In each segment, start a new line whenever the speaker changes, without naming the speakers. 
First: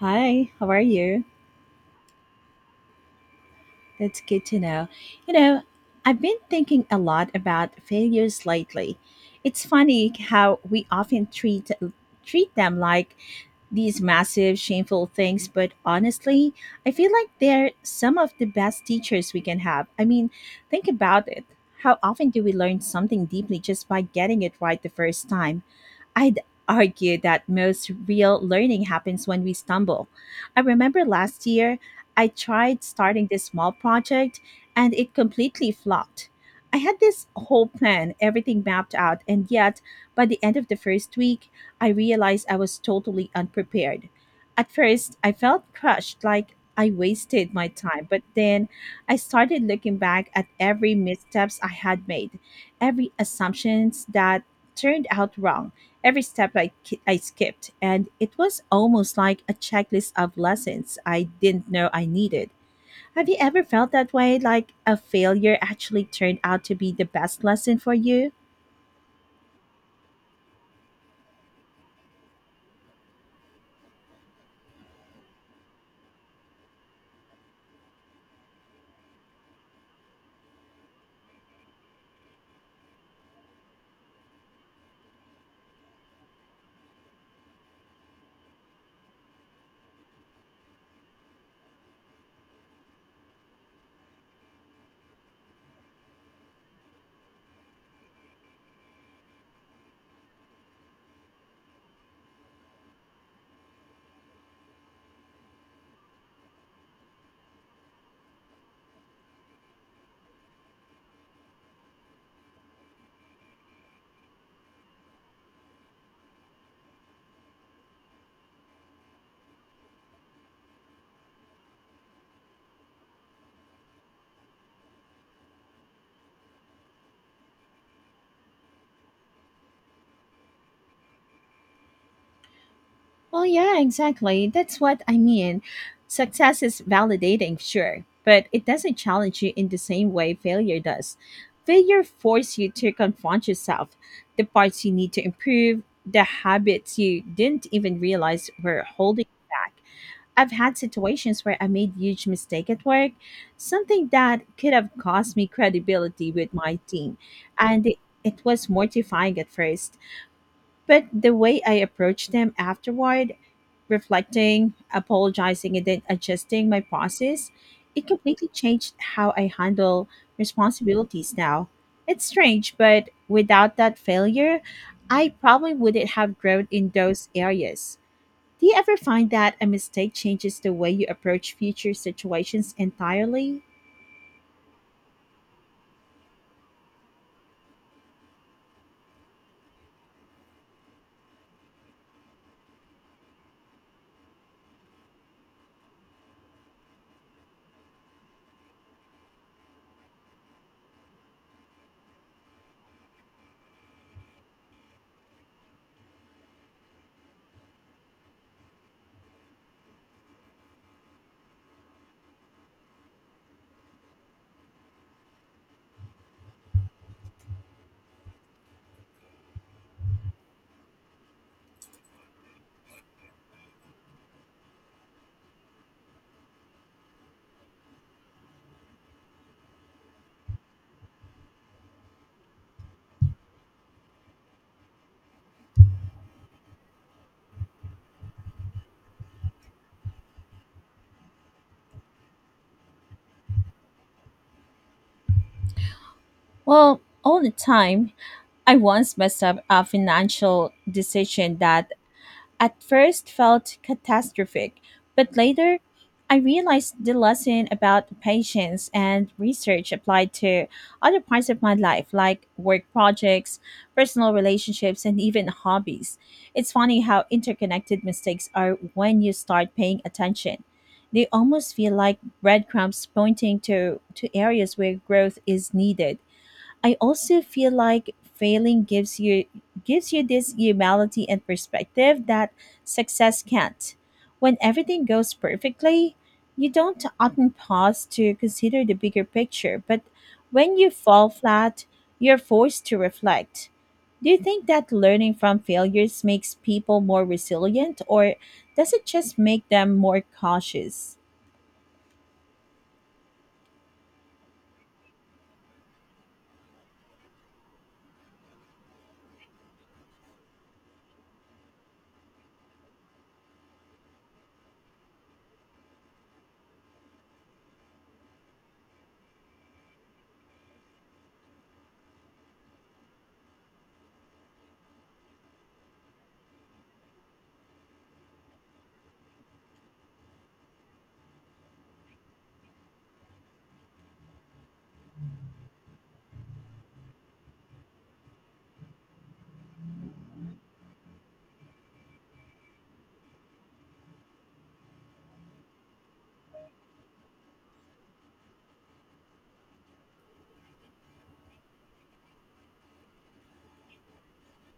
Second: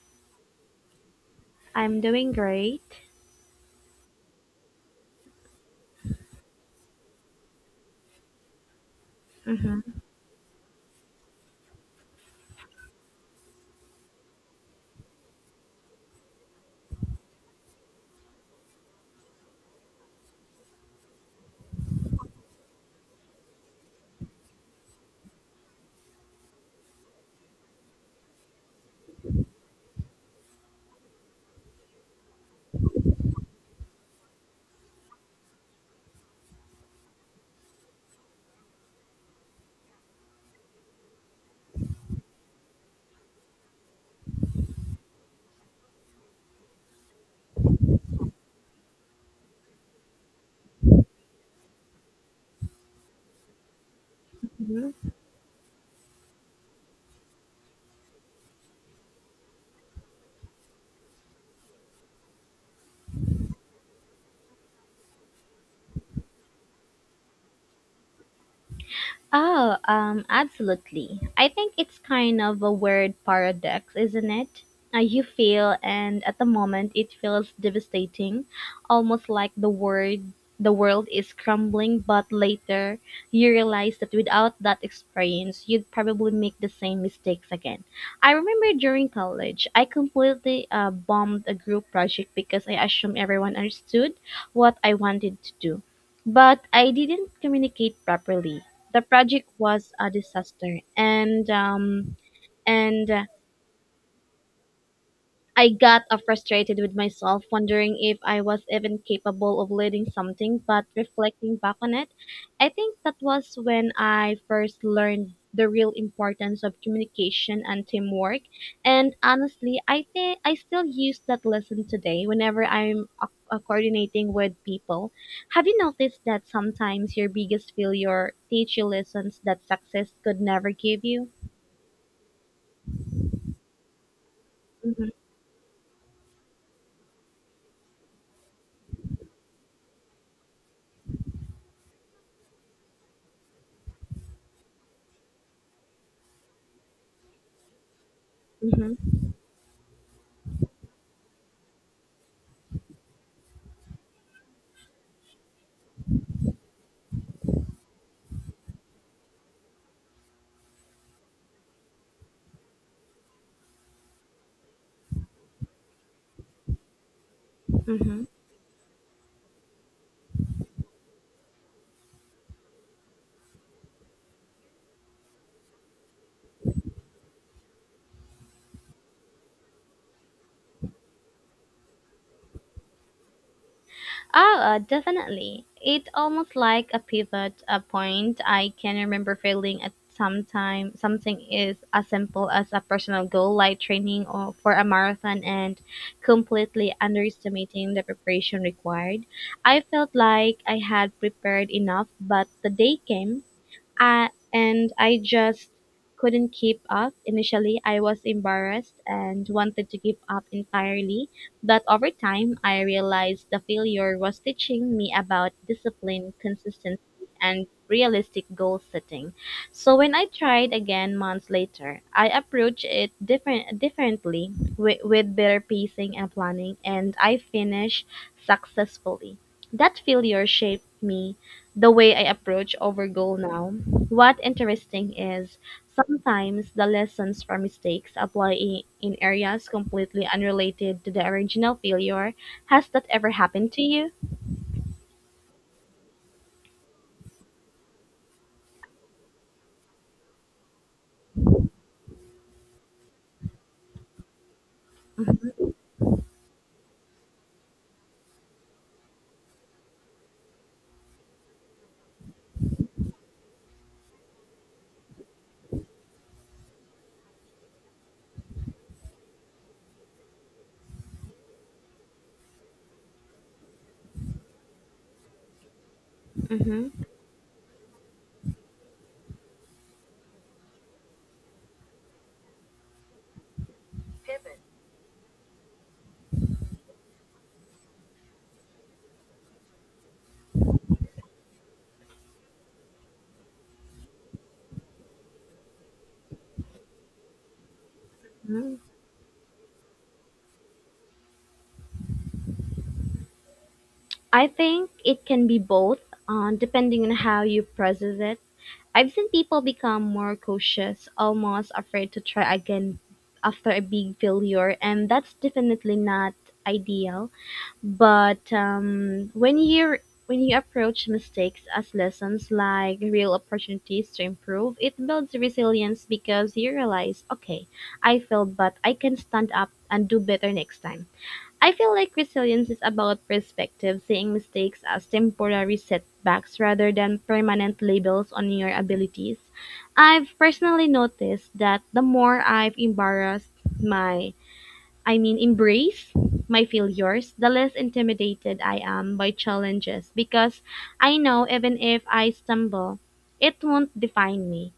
Hi, how are you?
I'm doing great.
That's good to know. You know, I've been thinking a lot about failures lately. It's
Mm-hmm.
funny how we often treat them like these massive shameful things, but honestly, I feel like they're some of the best teachers we can have. I mean, think about it. How often do we learn something deeply just by getting it right the first time? I'd argue that most real learning happens when we stumble. I remember last year I tried starting this small project and it completely flopped. I had this whole plan, everything mapped out, and yet by the end of the first week, I realized I was totally unprepared. At first, I felt crushed, like I wasted my time, but then I started looking back at every missteps I had made, every assumptions that turned out wrong every step I skipped, and it was almost like a checklist of lessons I didn't know I needed. Have you ever felt that way, like a failure actually turned out to be the best lesson for you?
Oh, absolutely. I think it's kind of a weird paradox, isn't it? You feel, and at the moment, it feels devastating, almost like the world is crumbling. But later, you realize that without that experience, you'd probably make the same mistakes again. I remember during college, I completely bombed a group project because I assumed everyone understood what I wanted to do, but I didn't communicate properly. The project was a disaster, and I got frustrated with myself, wondering if I was even capable of leading something. But reflecting back on it, I think that was when I first learned the real importance of communication and teamwork. And honestly, I think I still use that lesson today whenever I'm coordinating with people. Have you noticed that sometimes your biggest failure teach you lessons that success could never give you?
Well, yeah, exactly. That's what
Mm-hmm,
I mean. Success is validating, sure, but it doesn't challenge you in the same way failure does. Failure forces you to confront yourself, the parts you need to improve, the habits you didn't even realize were
mm-hmm,
holding you back. I've had situations where I made huge mistake at work, something that could have cost me credibility with my team. And it was mortifying at first, but the way I approached them afterward, reflecting, apologizing and then adjusting my process, it
mm-hmm.
completely changed how I handle responsibilities now. It's strange, but without that failure, I probably wouldn't have grown in those areas. Do you ever find that a mistake changes the way you approach future situations entirely?
Oh, definitely. It almost like a pivot a point. I can remember feeling at some time something is as simple as a personal goal like training or for a marathon and completely underestimating the preparation required. I felt like I had prepared enough, but the day came and I just couldn't keep up. Initially, I was embarrassed and wanted to give up entirely, but over time, I realized the failure was teaching me about discipline, consistency, and realistic goal setting. So when I tried again months later, I approached it differently with better pacing and planning, and I finished successfully. That failure shaped me the way I approach over goal now. What interesting is sometimes the lessons from mistakes apply in areas completely unrelated to the original failure. Has that ever happened to you?
Well, all the time. I once messed up a financial decision that at first felt catastrophic, but later I realized the lesson about patience and research applied to other parts of my life, like work projects, personal relationships, and even hobbies. It's funny how interconnected mistakes are when you start paying attention. They almost feel like breadcrumbs pointing to areas where growth is needed.
Hmm.
I also feel like failing gives you this humility and perspective that success can't. When everything goes perfectly, you don't often pause to consider the bigger picture, but when you fall flat, you're forced to reflect. Do you think that learning from failures makes people more resilient or
Hmm.
does it just make them more cautious?
I think it can be both, depending on how you process it. I've seen people become more cautious, almost afraid to try again after a big failure, and that's definitely not ideal. But when you approach mistakes as lessons, like real opportunities to improve, it builds resilience because you realize, okay, I failed, but I can stand up and do better next time. I feel like resilience is about perspective, seeing mistakes as temporary setbacks rather than permanent labels on your abilities. I've personally noticed that the more I've embarrassed my, I mean, embrace my failures, the less intimidated I am by challenges because I know even if I stumble, it won't define me.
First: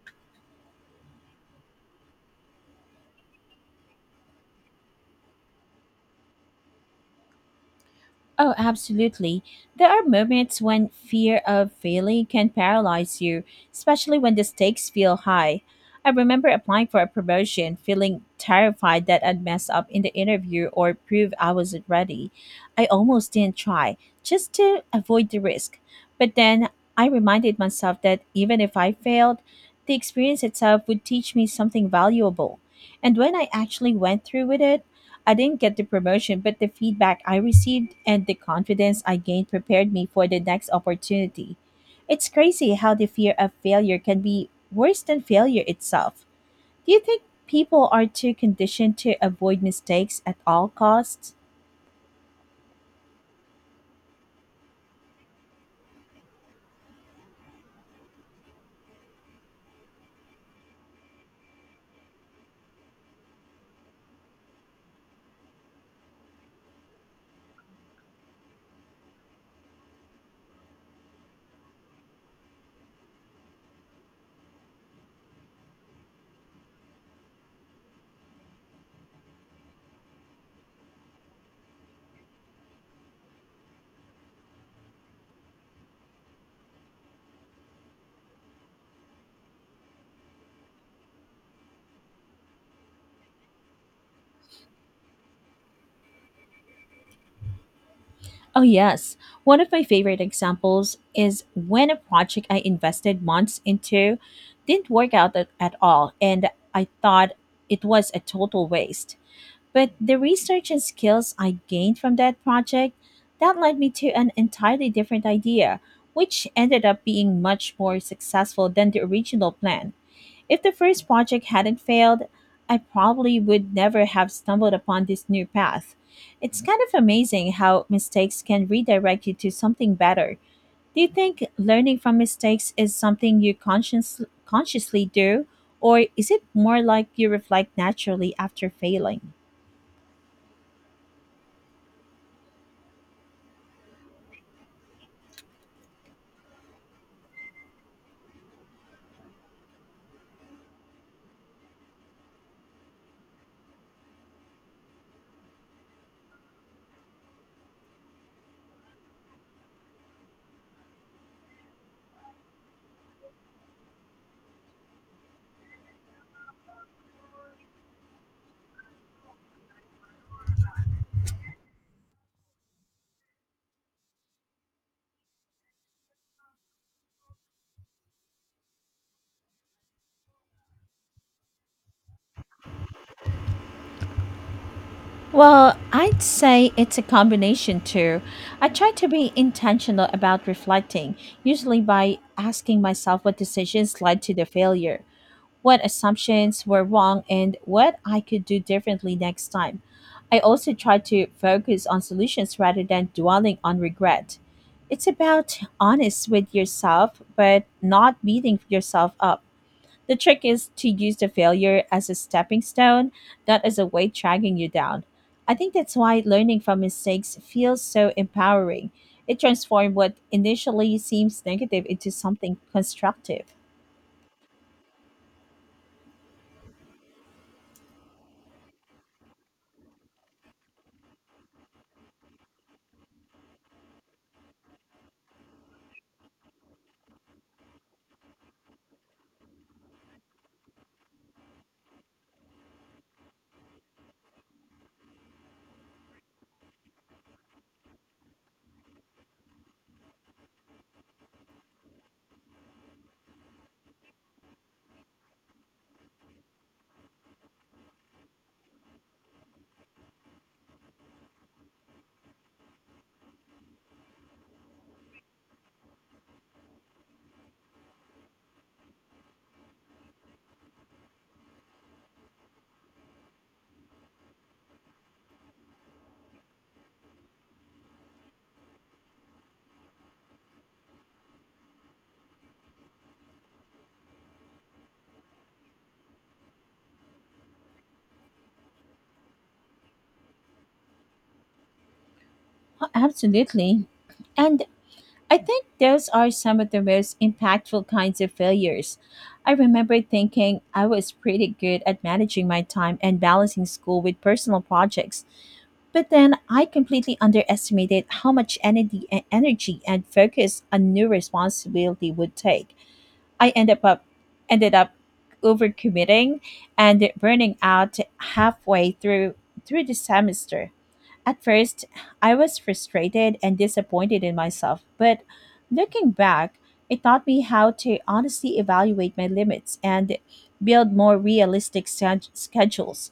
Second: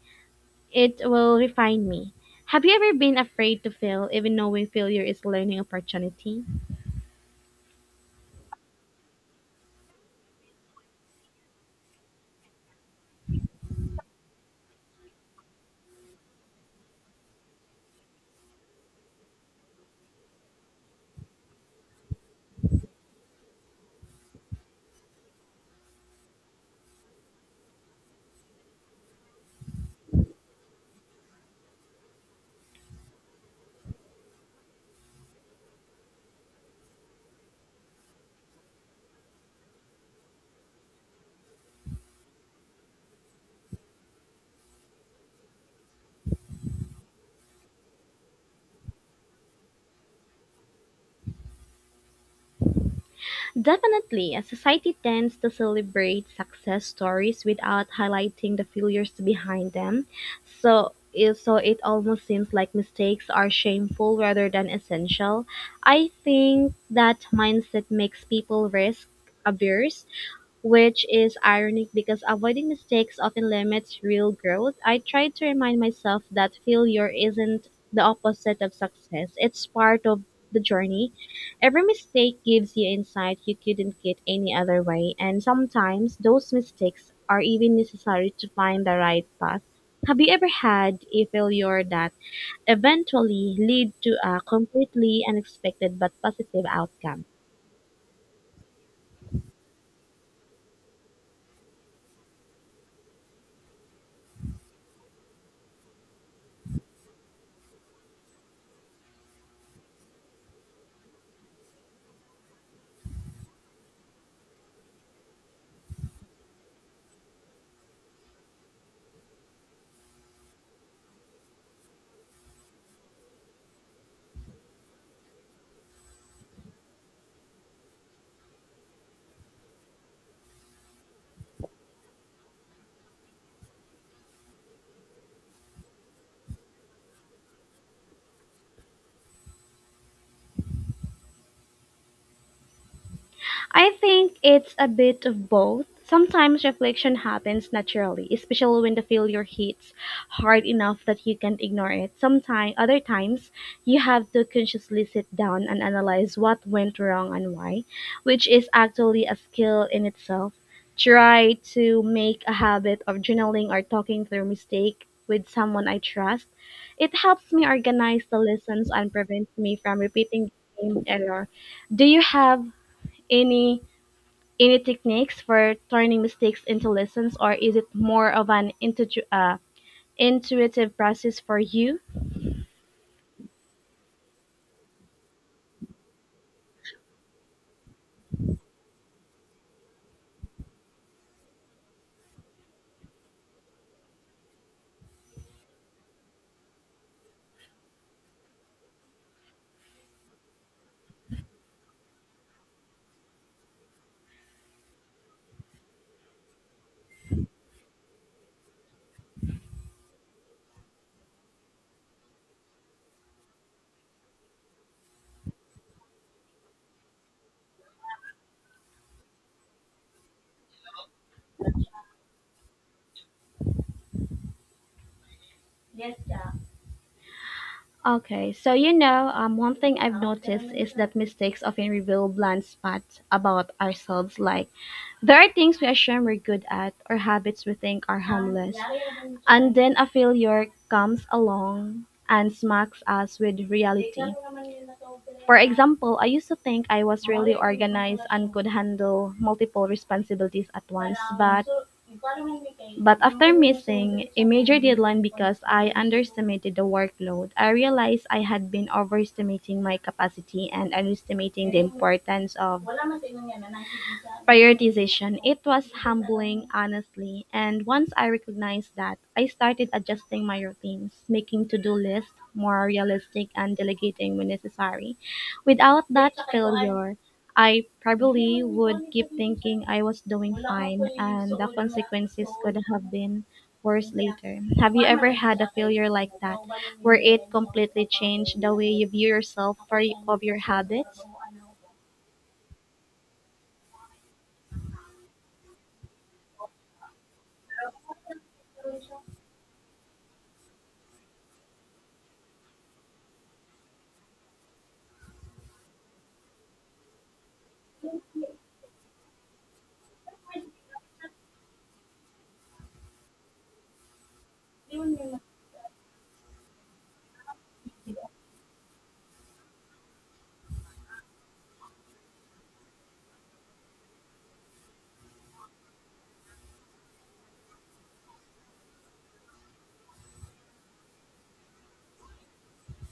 It will refine me. Have you ever been afraid to fail, even knowing failure is learning opportunity?
Oh, absolutely. There are moments when fear of failing can paralyze you, especially when the stakes feel high. I remember applying for a promotion, feeling terrified that I'd mess up in the interview or prove I wasn't ready. I almost didn't try, just to avoid the risk. But then I reminded myself that even if I failed, the experience itself would teach me something valuable. And when I actually went through with it, I didn't get the promotion, but the feedback I received and the confidence I gained prepared me for the next opportunity. It's crazy how the fear of failure can be worse than failure itself. Do you think people are too conditioned to avoid mistakes at all costs?
Definitely, a society tends to celebrate success stories without highlighting the failures behind them. So it almost seems like mistakes are shameful rather than essential. I think that mindset makes people risk averse, which is ironic because avoiding mistakes often limits real growth. I try to remind myself that failure isn't the opposite of success, it's part of the journey. Every mistake gives you insight you couldn't get any other way, and sometimes those mistakes are even necessary to find the right path. Have you ever had a failure that eventually lead to a completely unexpected but positive outcome?
Oh, yes. One of my favorite examples is when a project I invested months into didn't work out at all, and I thought it was a total waste. But the research and skills I gained from that project, that led me to an entirely different idea, which ended up being much more successful than the original plan. If the first project hadn't failed, I probably would never have stumbled upon this new path. It's kind of amazing how mistakes can redirect you to something better. Do you think learning from mistakes is something you consciously do, or is it more like you reflect naturally after failing?
I think it's a bit of both. Sometimes reflection happens naturally, especially when the failure hits hard enough that you can't ignore it. Sometimes, other times, you have to consciously sit down and analyze what went wrong and why, which is actually a skill in itself. Try to make a habit of journaling or talking through mistake with someone I trust. It helps me organize the lessons and prevents me from repeating the same error. Do you have any any techniques for turning mistakes into lessons, or is it more of an intuitive process for you?
Well, I'd say it's a combination too. I try to be intentional about reflecting, usually by asking myself what decisions led to the failure, what assumptions were wrong, and what I could do differently next time. I also try to focus on solutions rather than dwelling on regret. It's about honest with yourself, but not beating yourself up. The trick is to use the failure as a stepping stone, not as a weight dragging you down. I think that's why learning from mistakes feels so empowering. It transforms what initially seems negative into something constructive.
Okay, so you know, one thing I've noticed is that mistakes often reveal blind spots about ourselves, like there are things we assume we're good at or habits we think are harmless, and then a failure comes along and smacks us with reality. For example, I used to think I was really organized and could handle multiple responsibilities at once, but after missing a major deadline because I underestimated the workload, I realized I had been overestimating my capacity and underestimating the importance of prioritization. It was humbling, honestly, and once I recognized that, I started adjusting my routines, making to do lists more realistic and delegating when necessary. Without that failure, I probably would keep thinking I was doing fine and the consequences could have been worse later. Have you ever had a failure like that, where it completely changed the way you view yourself or of your habits?
Oh, absolutely. And I think those are some of the most impactful kinds of failures. I remember thinking I was pretty good at managing my time and balancing school with personal projects. But then I completely underestimated how much energy and focus a new responsibility would take. I ended up overcommitting and burning out halfway through the semester. At first, I was frustrated and disappointed in myself, but looking back, it taught me how to honestly evaluate my limits and build more realistic schedules.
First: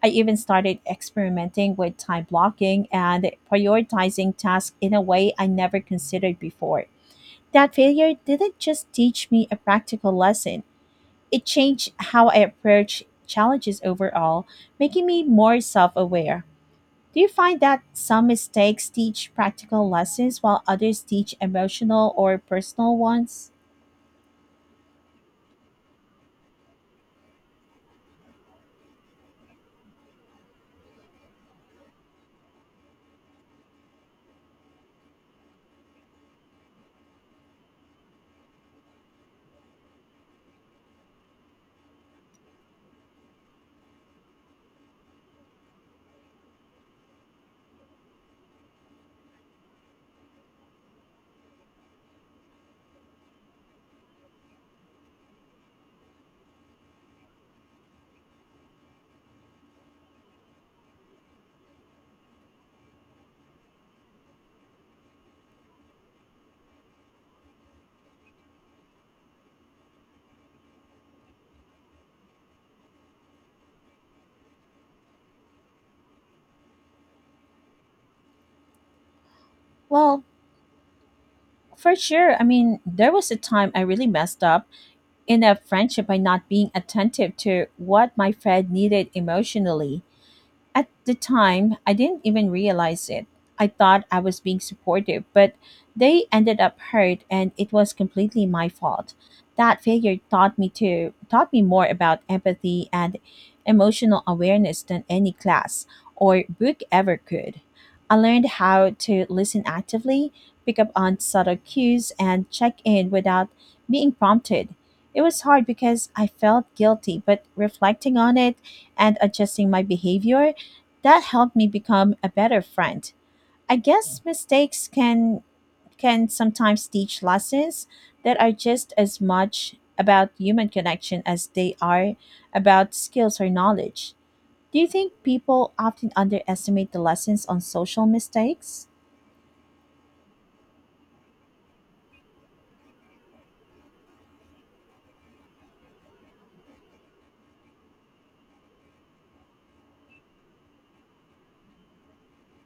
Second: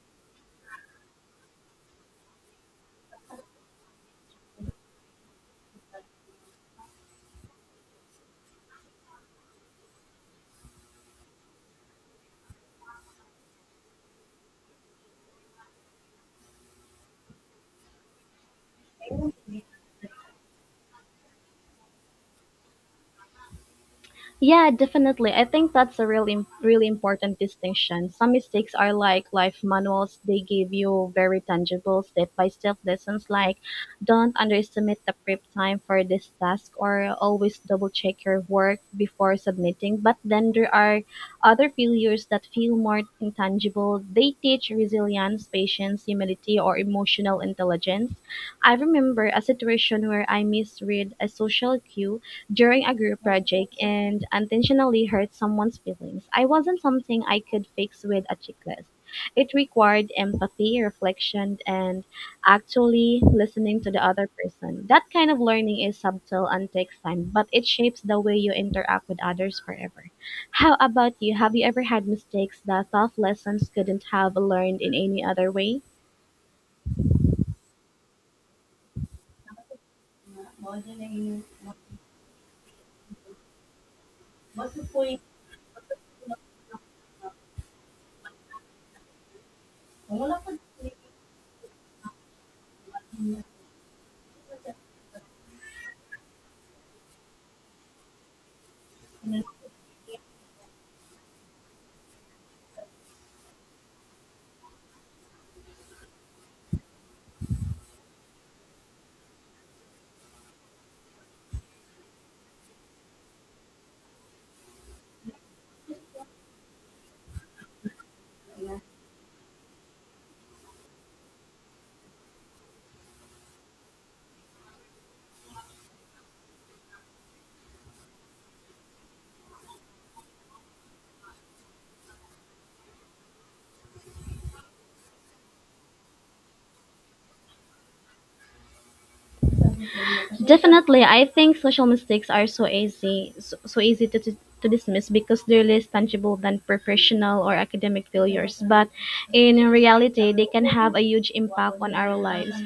I even started experimenting with time blocking and prioritizing tasks in a way I never considered before. That failure didn't just teach me a practical lesson, it changed how I approach challenges overall, making me more self aware. Do you find that some mistakes teach practical lessons while others teach emotional or personal ones?
Yeah, definitely. I think that's a really, really important distinction. Some mistakes are like life manuals. They give you very tangible step-by-step lessons like don't underestimate the prep time for this task or always double-check your work before submitting. But then there are other failures that feel more intangible. They teach resilience, patience, humility, or emotional intelligence. I remember a situation where I misread a social cue during a group project and unintentionally hurt someone's feelings. I wasn't something I could fix with a checklist. It required empathy, reflection, and actually listening to the other person. That kind of learning is subtle and takes time, but it shapes the way you interact with others forever. How about you? Have you ever had mistakes that tough lessons couldn't have learned in any other way?
Well, for sure. I mean, there was a time I really messed up in a friendship by not being attentive to what my friend needed emotionally. At the time, I didn't even realize it. I thought I was being supportive, but they ended up hurt and it was completely my fault. That failure taught me more about empathy and emotional awareness than any class or book ever could. I learned how to listen actively, pick up on subtle cues and check in without being prompted. It was hard because I felt guilty, but reflecting on it and adjusting my behavior that helped me become a better friend. I guess mistakes can sometimes teach lessons that are just as much about human connection as they are about skills or knowledge. Do you think people often underestimate the lessons on social mistakes?
Definitely, I think social mistakes are so easy, so easy to dismiss because they're less tangible than professional or academic failures. But in reality, they can have a huge impact on our lives.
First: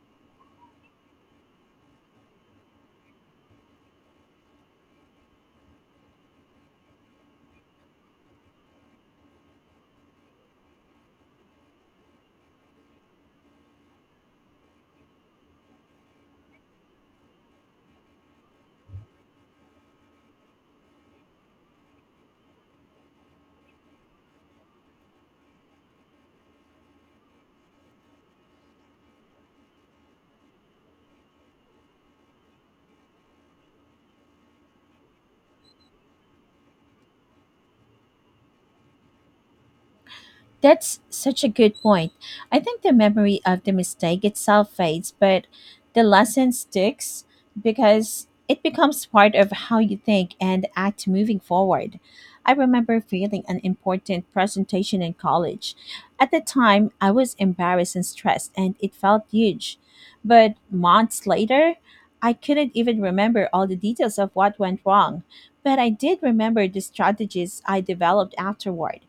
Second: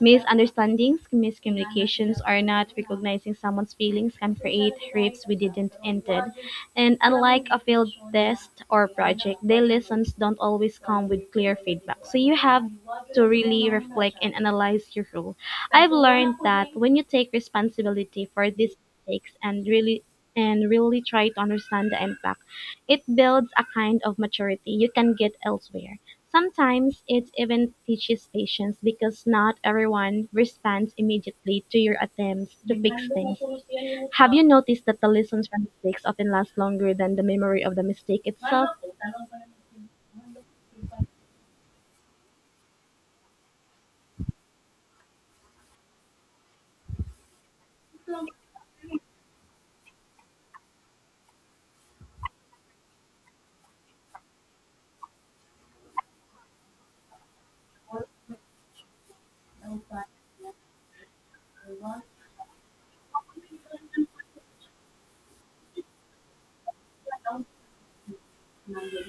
Misunderstandings, miscommunications, or not recognizing someone's feelings can create rifts we didn't intend. And unlike a failed test or project, their lessons don't always come with clear feedback. So you have to really reflect and analyze your role. I've learned that when you take responsibility for these mistakes and really try to understand the impact, it builds a kind of maturity you can get elsewhere. Sometimes it even teaches patience because not everyone responds immediately to your attempts to fix things. Have you noticed that the lessons from mistakes often last longer than the memory of the mistake itself?
That's such a good point. I think the memory of the mistake itself fades, but the lesson sticks because it becomes part of how you think and act moving forward. I remember failing an important presentation in college. At the time, I was embarrassed and stressed, and it felt huge. But months later, I couldn't even remember all the details of what went wrong. But I did remember the strategies I developed afterward,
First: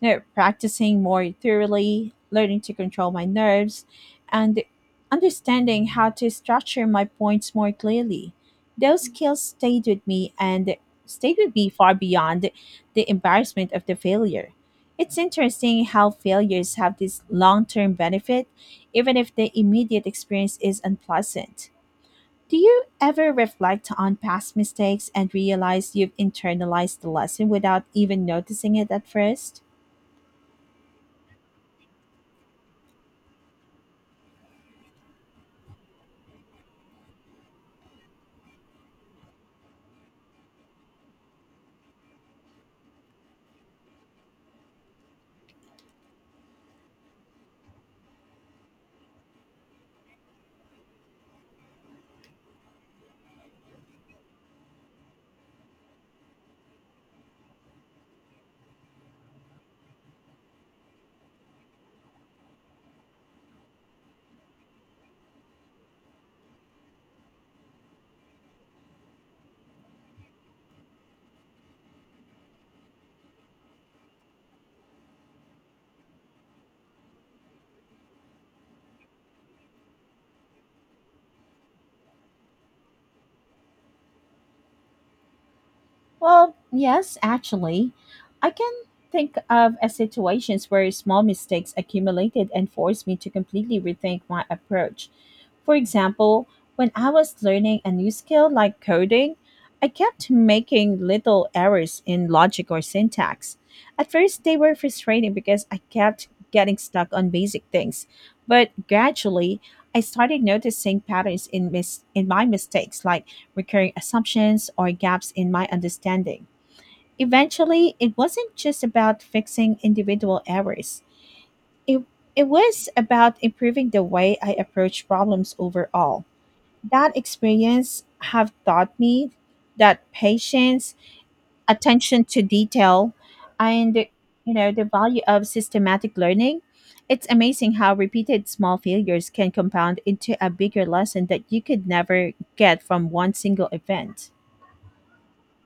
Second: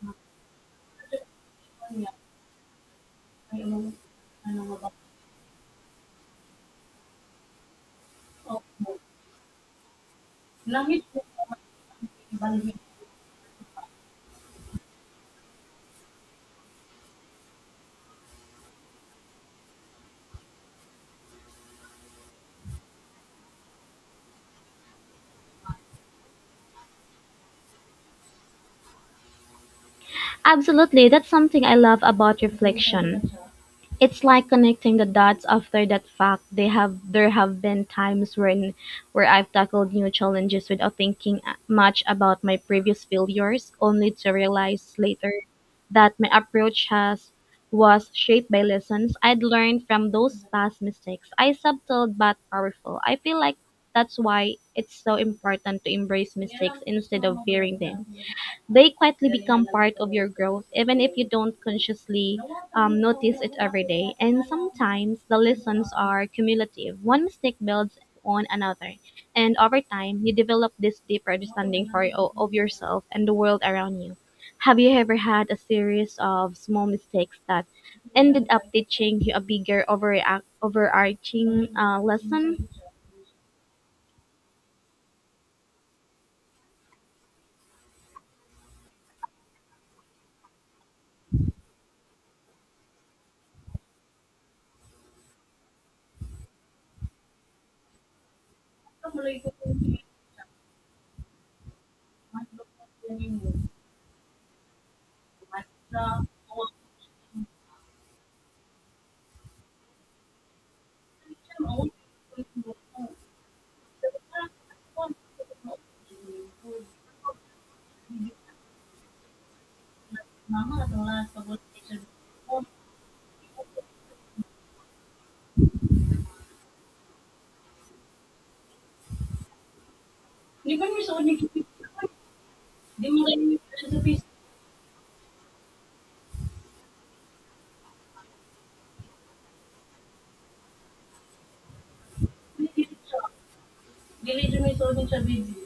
you know, practicing more thoroughly, learning to control my nerves, and understanding how to structure my points more clearly. Those skills stayed with me far beyond the embarrassment of the failure. It's interesting how failures have this long term benefit, even if the immediate experience is unpleasant. Do you ever reflect on past mistakes and realize you've internalized the lesson without even noticing it at first?
Absolutely, that's something I love about reflection. It's like connecting the dots after that fact. They have there have been times when where I've tackled new challenges without thinking much about my previous failures, only to realize later that my approach has was shaped by lessons I'd learned from those past mistakes. I subtle but powerful. I feel like that's why it's so important to embrace mistakes instead of fearing them. They quietly become part of your growth, even if you don't consciously notice it every day. And sometimes the lessons are cumulative. One mistake builds on another. And over time, you develop this deeper understanding of yourself and the world around you. Have you ever had a series of small mistakes that ended up teaching you a bigger, overarching lesson?
Well, yes, actually. I can think of as situations where small mistakes accumulated and forced me to completely rethink my approach. For example, when I was learning a new skill like coding, I kept making little errors in logic or syntax. At first, they were frustrating because I kept getting stuck on basic things, but gradually, I started noticing patterns in my mistakes like recurring assumptions, or gaps in my understanding. Eventually, it wasn't just about fixing individual errors, it, it was about improving the way I approach problems overall. That experience have taught me that patience, attention to detail, and you know the value of systematic learning it's amazing how repeated small failures can compound into a bigger lesson that you could never get from one single event.
You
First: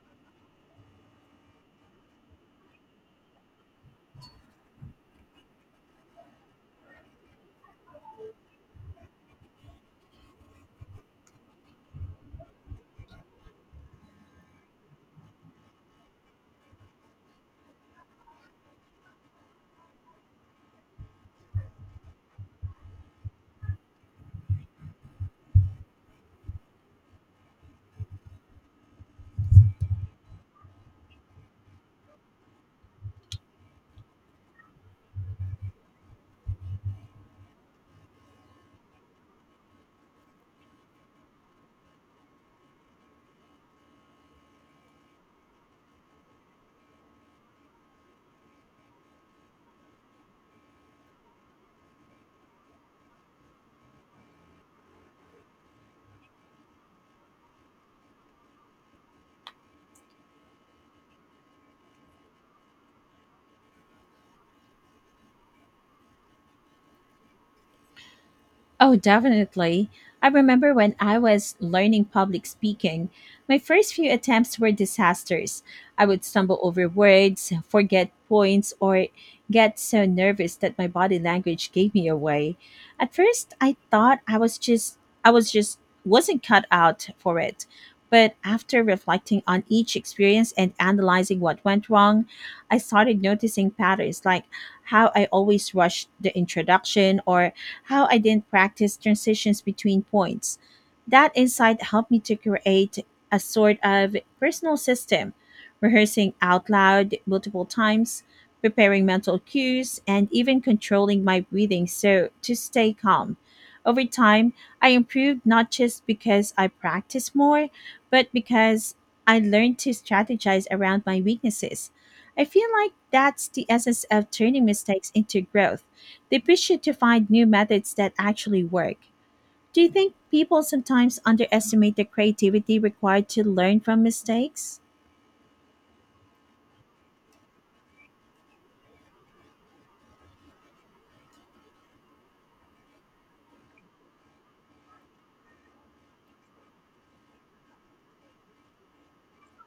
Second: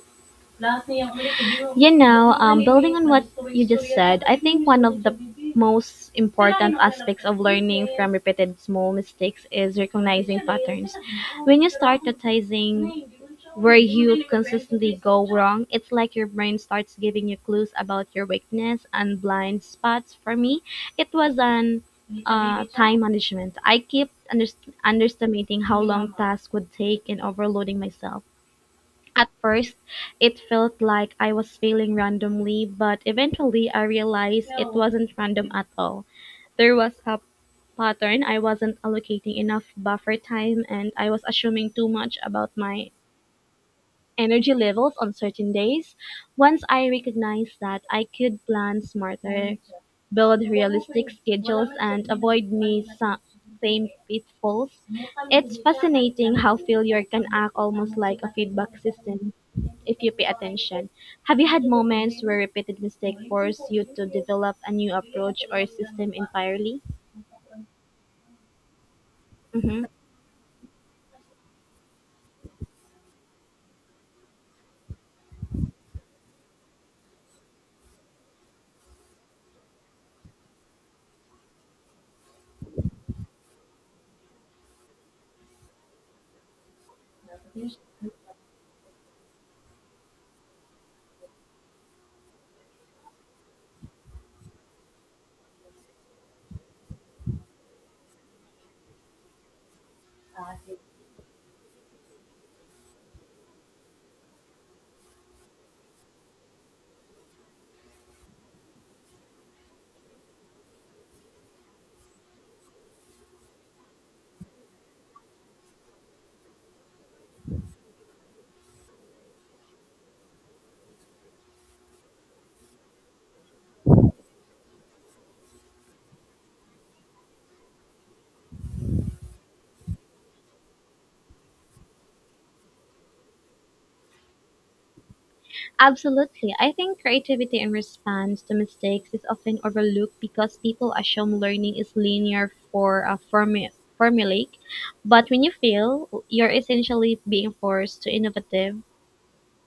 know, building on what you just said, I think one of the most important aspects of learning from repeated small mistakes is recognizing patterns. When you start noticing where you consistently go wrong, it's like your brain starts giving you clues about your weakness and blind spots. For me, it was an time management. I kept underestimating how long tasks would take and overloading myself. At first, it felt like I was failing randomly, but eventually I realized it wasn't random at all. There was a pattern. I wasn't allocating enough buffer time and I was assuming too much about my energy levels on certain days. Once I recognized that, I could plan smarter, build realistic schedules, and avoid same pitfalls. It's fascinating how failure can act almost like a feedback system if you pay attention. Have you had moments where repeated mistakes force you to develop a new approach or system entirely?
Oh,
Mm-hmm.
definitely. I remember when I was learning public speaking, my first few attempts were disasters. I would stumble over words, forget points, or get so nervous that my body language gave me away. At first, I thought I was just wasn't cut out for it. But after reflecting on each experience and analyzing what went wrong, I started noticing patterns like how I always rushed the introduction or how I didn't practice transitions between points. That insight helped me to create a sort of personal system, rehearsing out loud multiple times, preparing mental cues, and even controlling my breathing so to stay calm. Over time, I improved not just because I practiced more, but because I learned to strategize around my weaknesses. I feel like that's the essence of turning mistakes into growth they push you to find new methods that actually work. Do you think people sometimes underestimate the creativity required to learn from mistakes?
Absolutely. I think creativity in response to mistakes is often overlooked because people assume learning is linear for a formulaic. But when you fail, you're essentially being forced to innovative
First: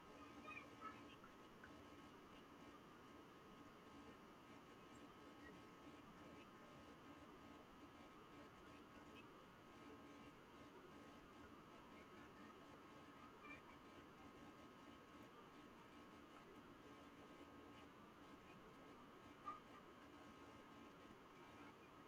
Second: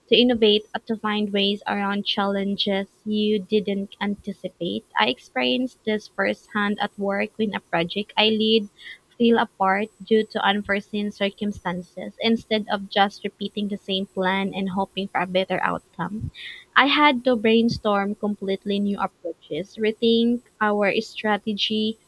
to innovate and to find ways around challenges you didn't anticipate. I experienced this firsthand at work when a project I lead fell apart due to unforeseen circumstances. Instead of just repeating the same plan and hoping for a better outcome, I had to brainstorm completely new approaches, rethink our strategy,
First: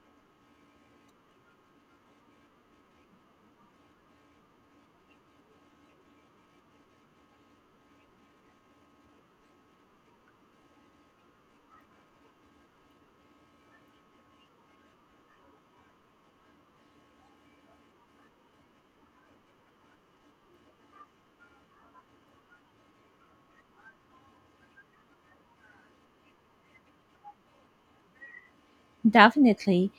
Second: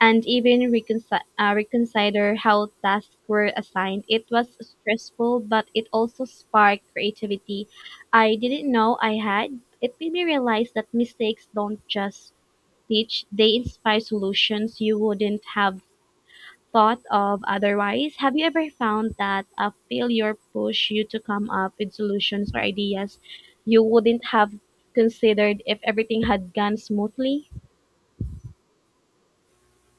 and even reconsider how tasks were assigned. It was stressful, but it also sparked creativity I didn't know I had. It made me realize that mistakes don't just teach, they inspire solutions you wouldn't have thought of otherwise. Have you ever found that a failure pushed you to come up with solutions or ideas you wouldn't have considered if everything had gone smoothly?
Definitely.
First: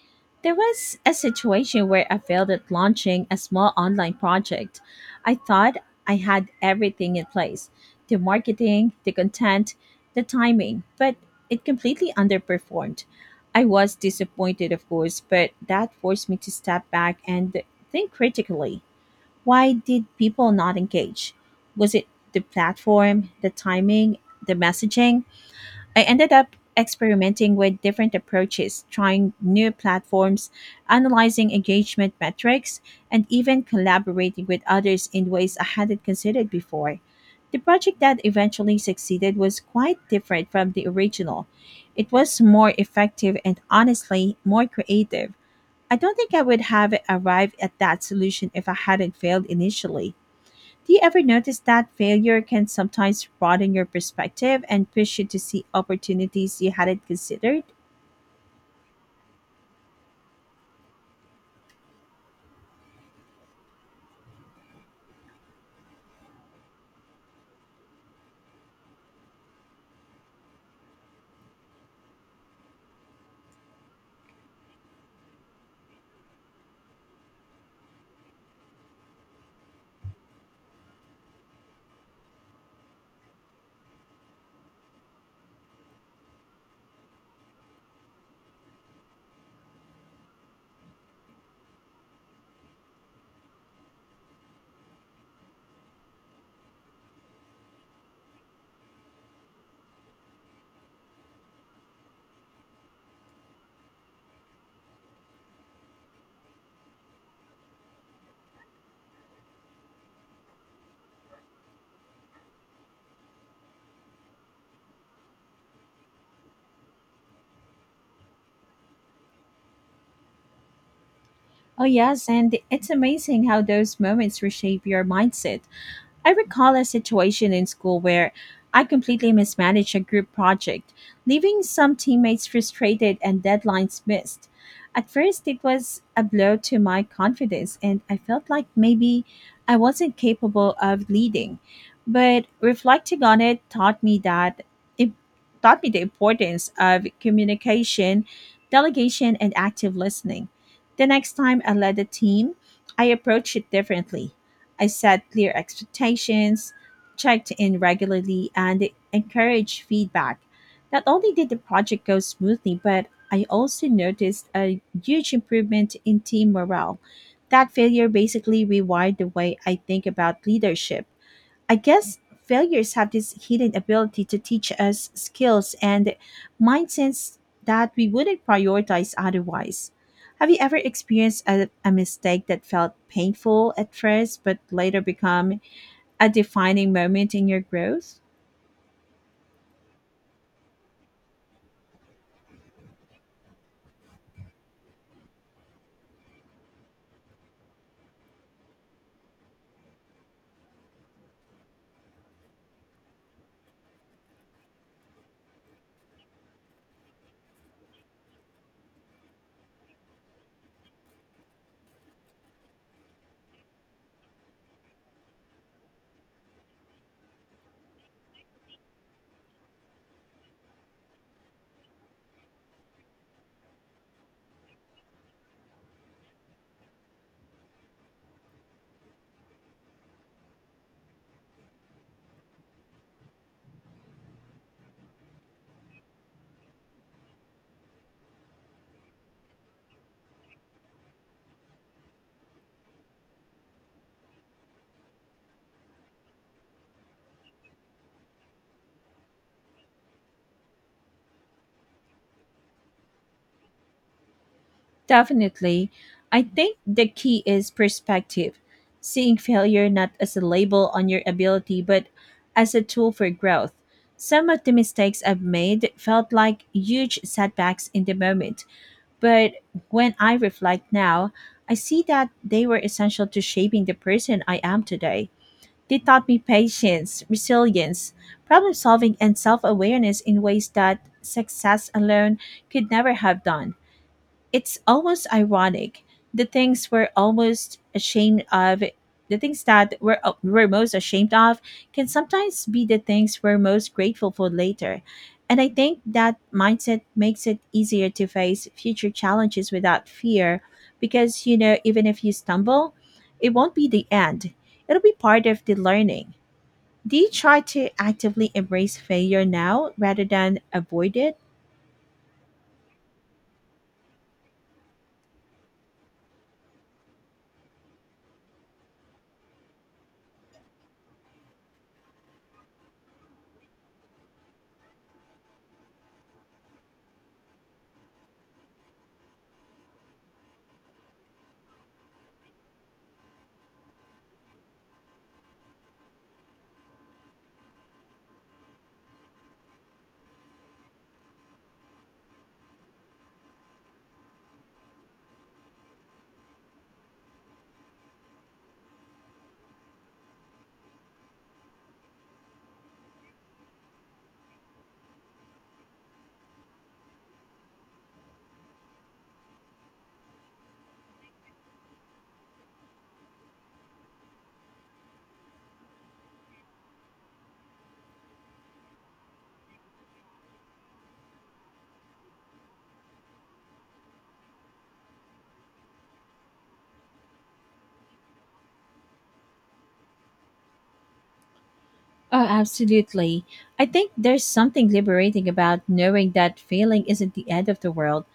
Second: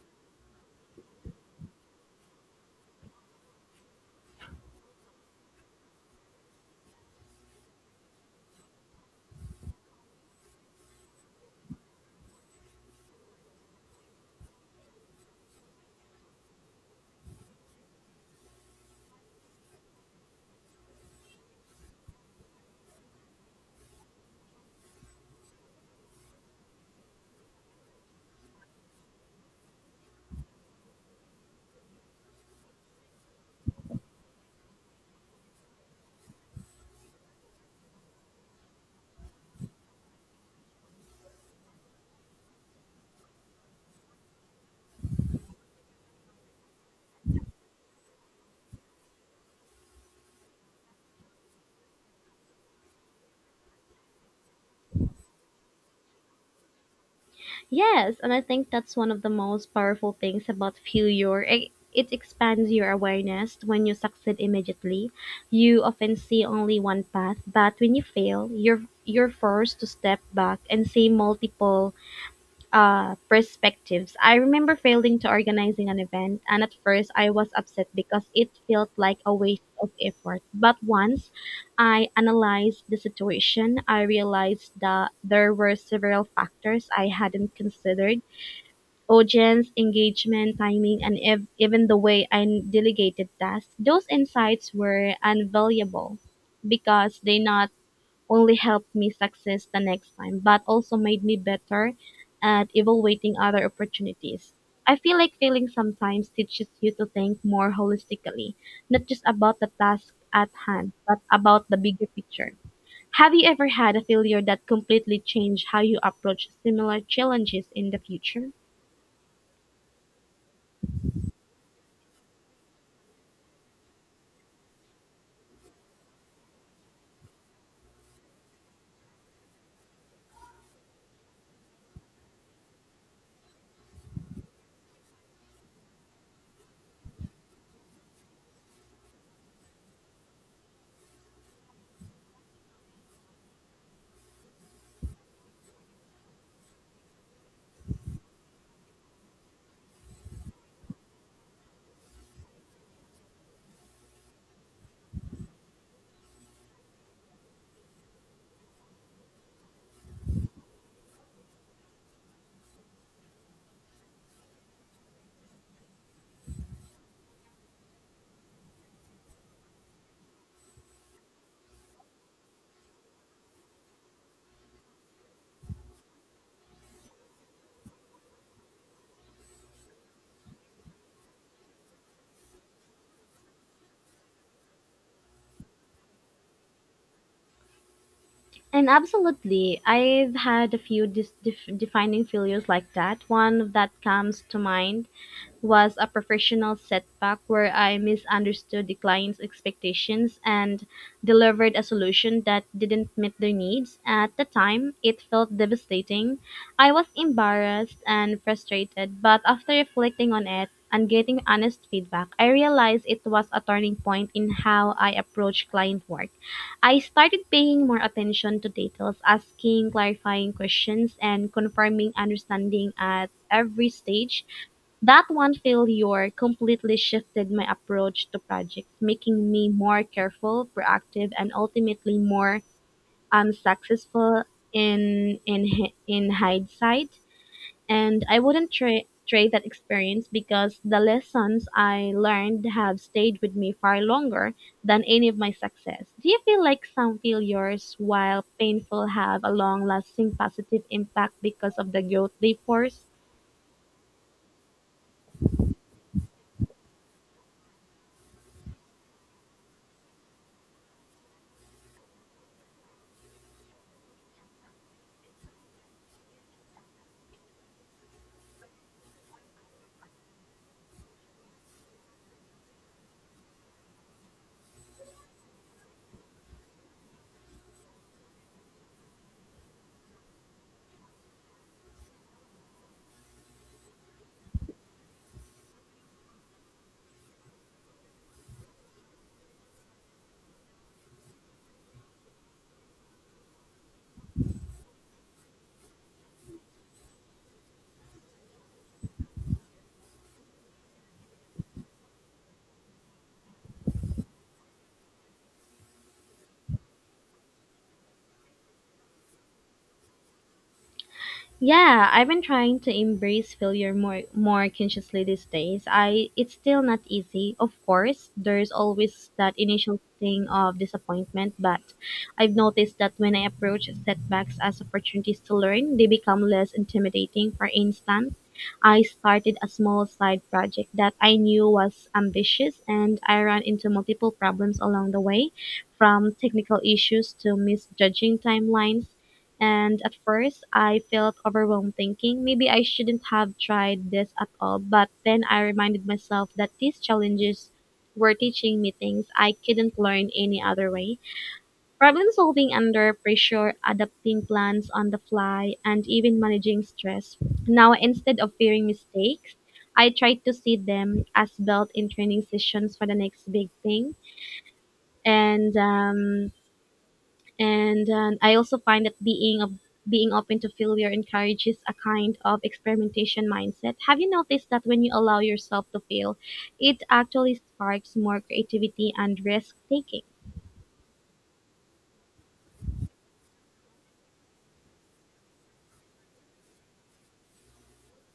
There was a situation where I failed at launching a small online project. I thought I had everything in place the marketing, the content, the timing, but it completely underperformed. I was disappointed, of course, but that forced me to step back and think critically. Why did people not engage? Was it the platform, the timing, the messaging? I ended up experimenting with different approaches, trying new platforms, analyzing engagement metrics, and even collaborating with others in ways I hadn't considered before. The project that eventually succeeded was quite different from the original. It was more effective and honestly more creative. I don't think I would have arrived at that solution if I hadn't failed initially. Do you ever notice that failure can sometimes broaden your perspective and push you to see opportunities you hadn't considered?
Yes, and I think that's one of the most powerful things about failure. It expands your awareness. When you succeed immediately, you often see only one path, but when you fail, you're forced to step back and see multiple perspectives. I remember failing to organizing an event, and at first I was upset because it felt like a waste of effort. But once I analyzed the situation, I realized that there were several factors I hadn't considered audience, engagement, timing, and even the way I delegated tasks. Those insights were invaluable because they not only helped me success the next time, but also made me better at evaluating other opportunities. I feel like failing sometimes teaches you to think more holistically, not just about the task at hand, but about the bigger picture. Have you ever had a failure that completely changed how you approach similar challenges in the future?
Oh, yes, and it's amazing how those moments reshape your mindset. I recall a situation in school where I completely mismanaged a group project, leaving some teammates frustrated and deadlines missed. At first, it was a blow to my confidence, and I felt like maybe I wasn't capable of leading. But reflecting on it taught me the importance of communication, delegation, and active listening. The next time I led a team, I approached it differently. I set clear expectations, checked in regularly, and encouraged feedback. Not only did the project go smoothly, but I also noticed a huge improvement in team morale. That failure basically rewired the way I think about leadership. I guess failures have this hidden ability to teach us skills and mindsets that we wouldn't prioritize otherwise. Have you ever experienced a mistake that felt painful at first but later become a defining moment in your growth?
And absolutely, I've had a few defining failures like that. One that comes to mind was a professional setback where I misunderstood the client's expectations and delivered a solution that didn't meet their needs. At the time, it felt devastating. I was embarrassed and frustrated, but after reflecting on it and getting honest feedback, I realized it was a turning point in how I approach client work. I started paying more attention to details, asking clarifying questions, and confirming understanding at every stage that one failure completely shifted my approach to projects, making me more careful, proactive, and ultimately more successful in hindsight. And I wouldn't trade that experience because the lessons I learned have stayed with me far longer than any of my success. Do you feel like some failures, while painful, have a long-lasting positive impact because of the growth they force?
Definitely. I think the key is perspective, seeing failure not as a label on your ability, but as a tool for growth. Some of the mistakes I've made felt like huge setbacks in the moment, but when I reflect now, I see that they were essential to shaping the person I am today. They taught me patience, resilience, problem solving, and self awareness in ways that success alone could never have done. It's almost ironic, the things we're almost ashamed of the things that we're most ashamed of can sometimes be the things we're most grateful for later. And I think that mindset makes it easier to face future challenges without fear, because even if you stumble, it won't be the end, it'll be part of the learning. Do you try to actively embrace failure now rather than avoid it?
Yeah, I've been trying to embrace failure more consciously these days. I It's still not easy. Of course, there's always that initial thing of disappointment, but I've noticed that when I approach setbacks as opportunities to learn, they become less intimidating. For instance, I started a small side project that I knew was ambitious and I ran into multiple problems along the way, from technical issues to misjudging timelines. And at first, I felt overwhelmed thinking maybe I shouldn't have tried this at all. But then I reminded myself that these challenges were teaching me things I couldn't learn any other way. Problem solving under pressure, adapting plans on the fly, and even managing stress. Now, instead of fearing mistakes, I try to see them as built in training sessions for the next big thing. And um, and I also find that being open to failure encourages a kind of experimentation mindset. Have you noticed that when you allow yourself to fail, it actually sparks more creativity and risk taking?
Oh, absolutely. I think there's something liberating about knowing that failing isn't the end of the world.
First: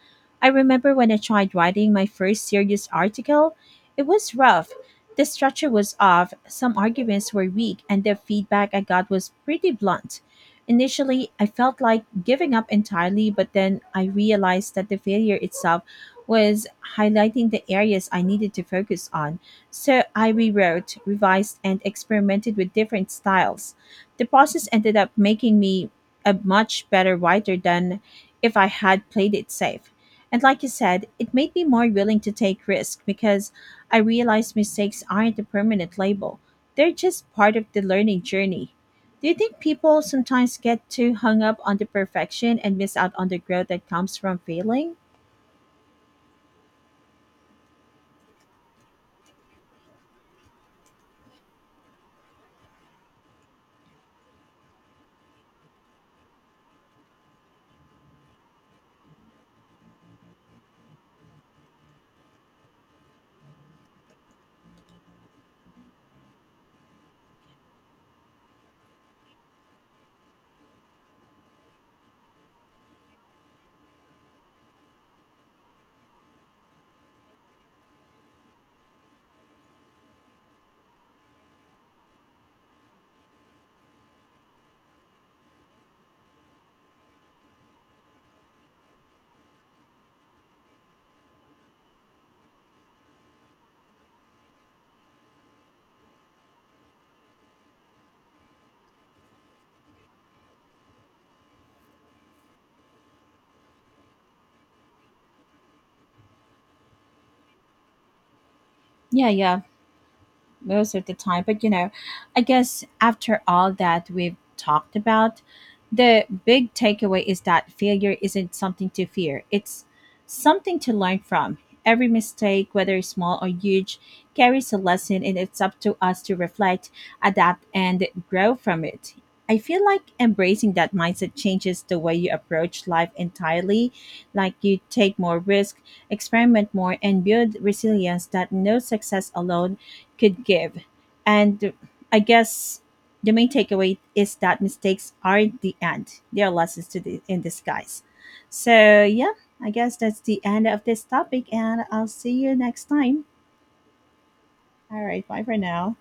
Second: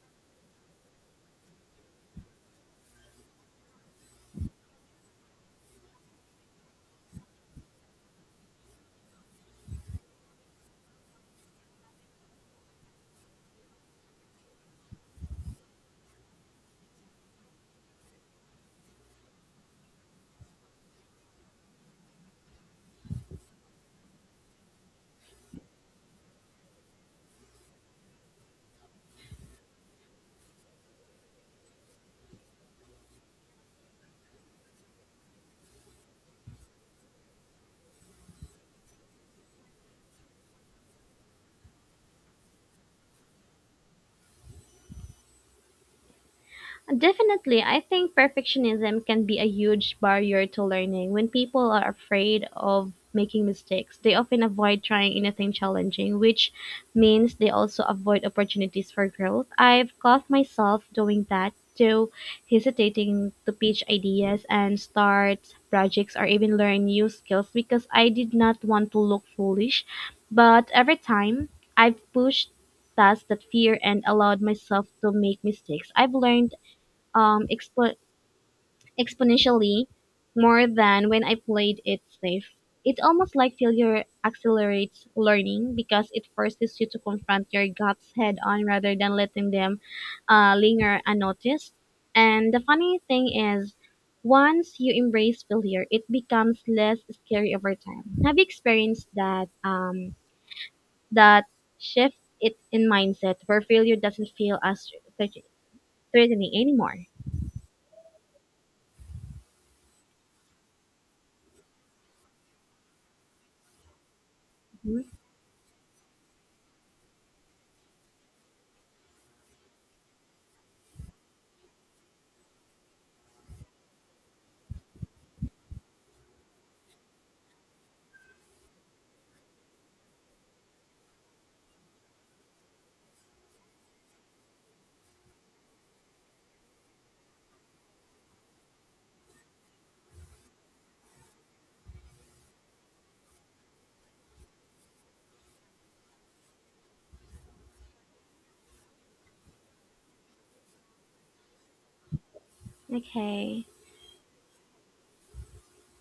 I remember when I tried writing my first serious article, it was rough. The structure was off, some arguments were weak, and the feedback I got was pretty blunt. Initially, I felt like giving up entirely, but then I realized that the failure itself was highlighting the areas I needed to focus on. So I rewrote, revised, and experimented with different styles. The process ended up making me a much better writer than if I had played it safe. And like you said, it made me more willing to take risks because I realized mistakes aren't a permanent label. They're just part of the learning journey. Do you think people sometimes get too hung up on the perfection and miss out on the growth that comes from failing?
Definitely, I think perfectionism can be a huge barrier to learning. When people are afraid of making mistakes, they often avoid trying anything challenging, which means they also avoid opportunities for growth. I've caught myself doing that too, hesitating to pitch ideas and start projects or even learn new skills because I did not want to look foolish. But every time I've pushed past that fear and allowed myself to make mistakes, I've learned um, expo- exponentially more than when I played it safe. It's almost like failure accelerates learning because it forces you to confront your gaps head on rather than letting them linger unnoticed. And the funny thing is, once you embrace failure, it becomes less scary over time. Have you experienced that shift it in mindset where failure doesn't feel as threat- threatening anymore?
Yeah, yeah, most of the time. But I guess after all that we've talked about, the big takeaway is that failure isn't something to fear, it's something to learn from. Every mistake, whether small or huge, carries a lesson, and it's up to us to reflect, adapt, and grow from it. I feel like embracing that mindset changes the way you approach life entirely. Like, you take more risk, experiment more, and build resilience that no success alone could give. And I guess the main takeaway is that mistakes aren't the end; they are lessons in disguise. So yeah, I guess that's the end of this topic, and I'll see you next time.
Okay.
All right, bye for now.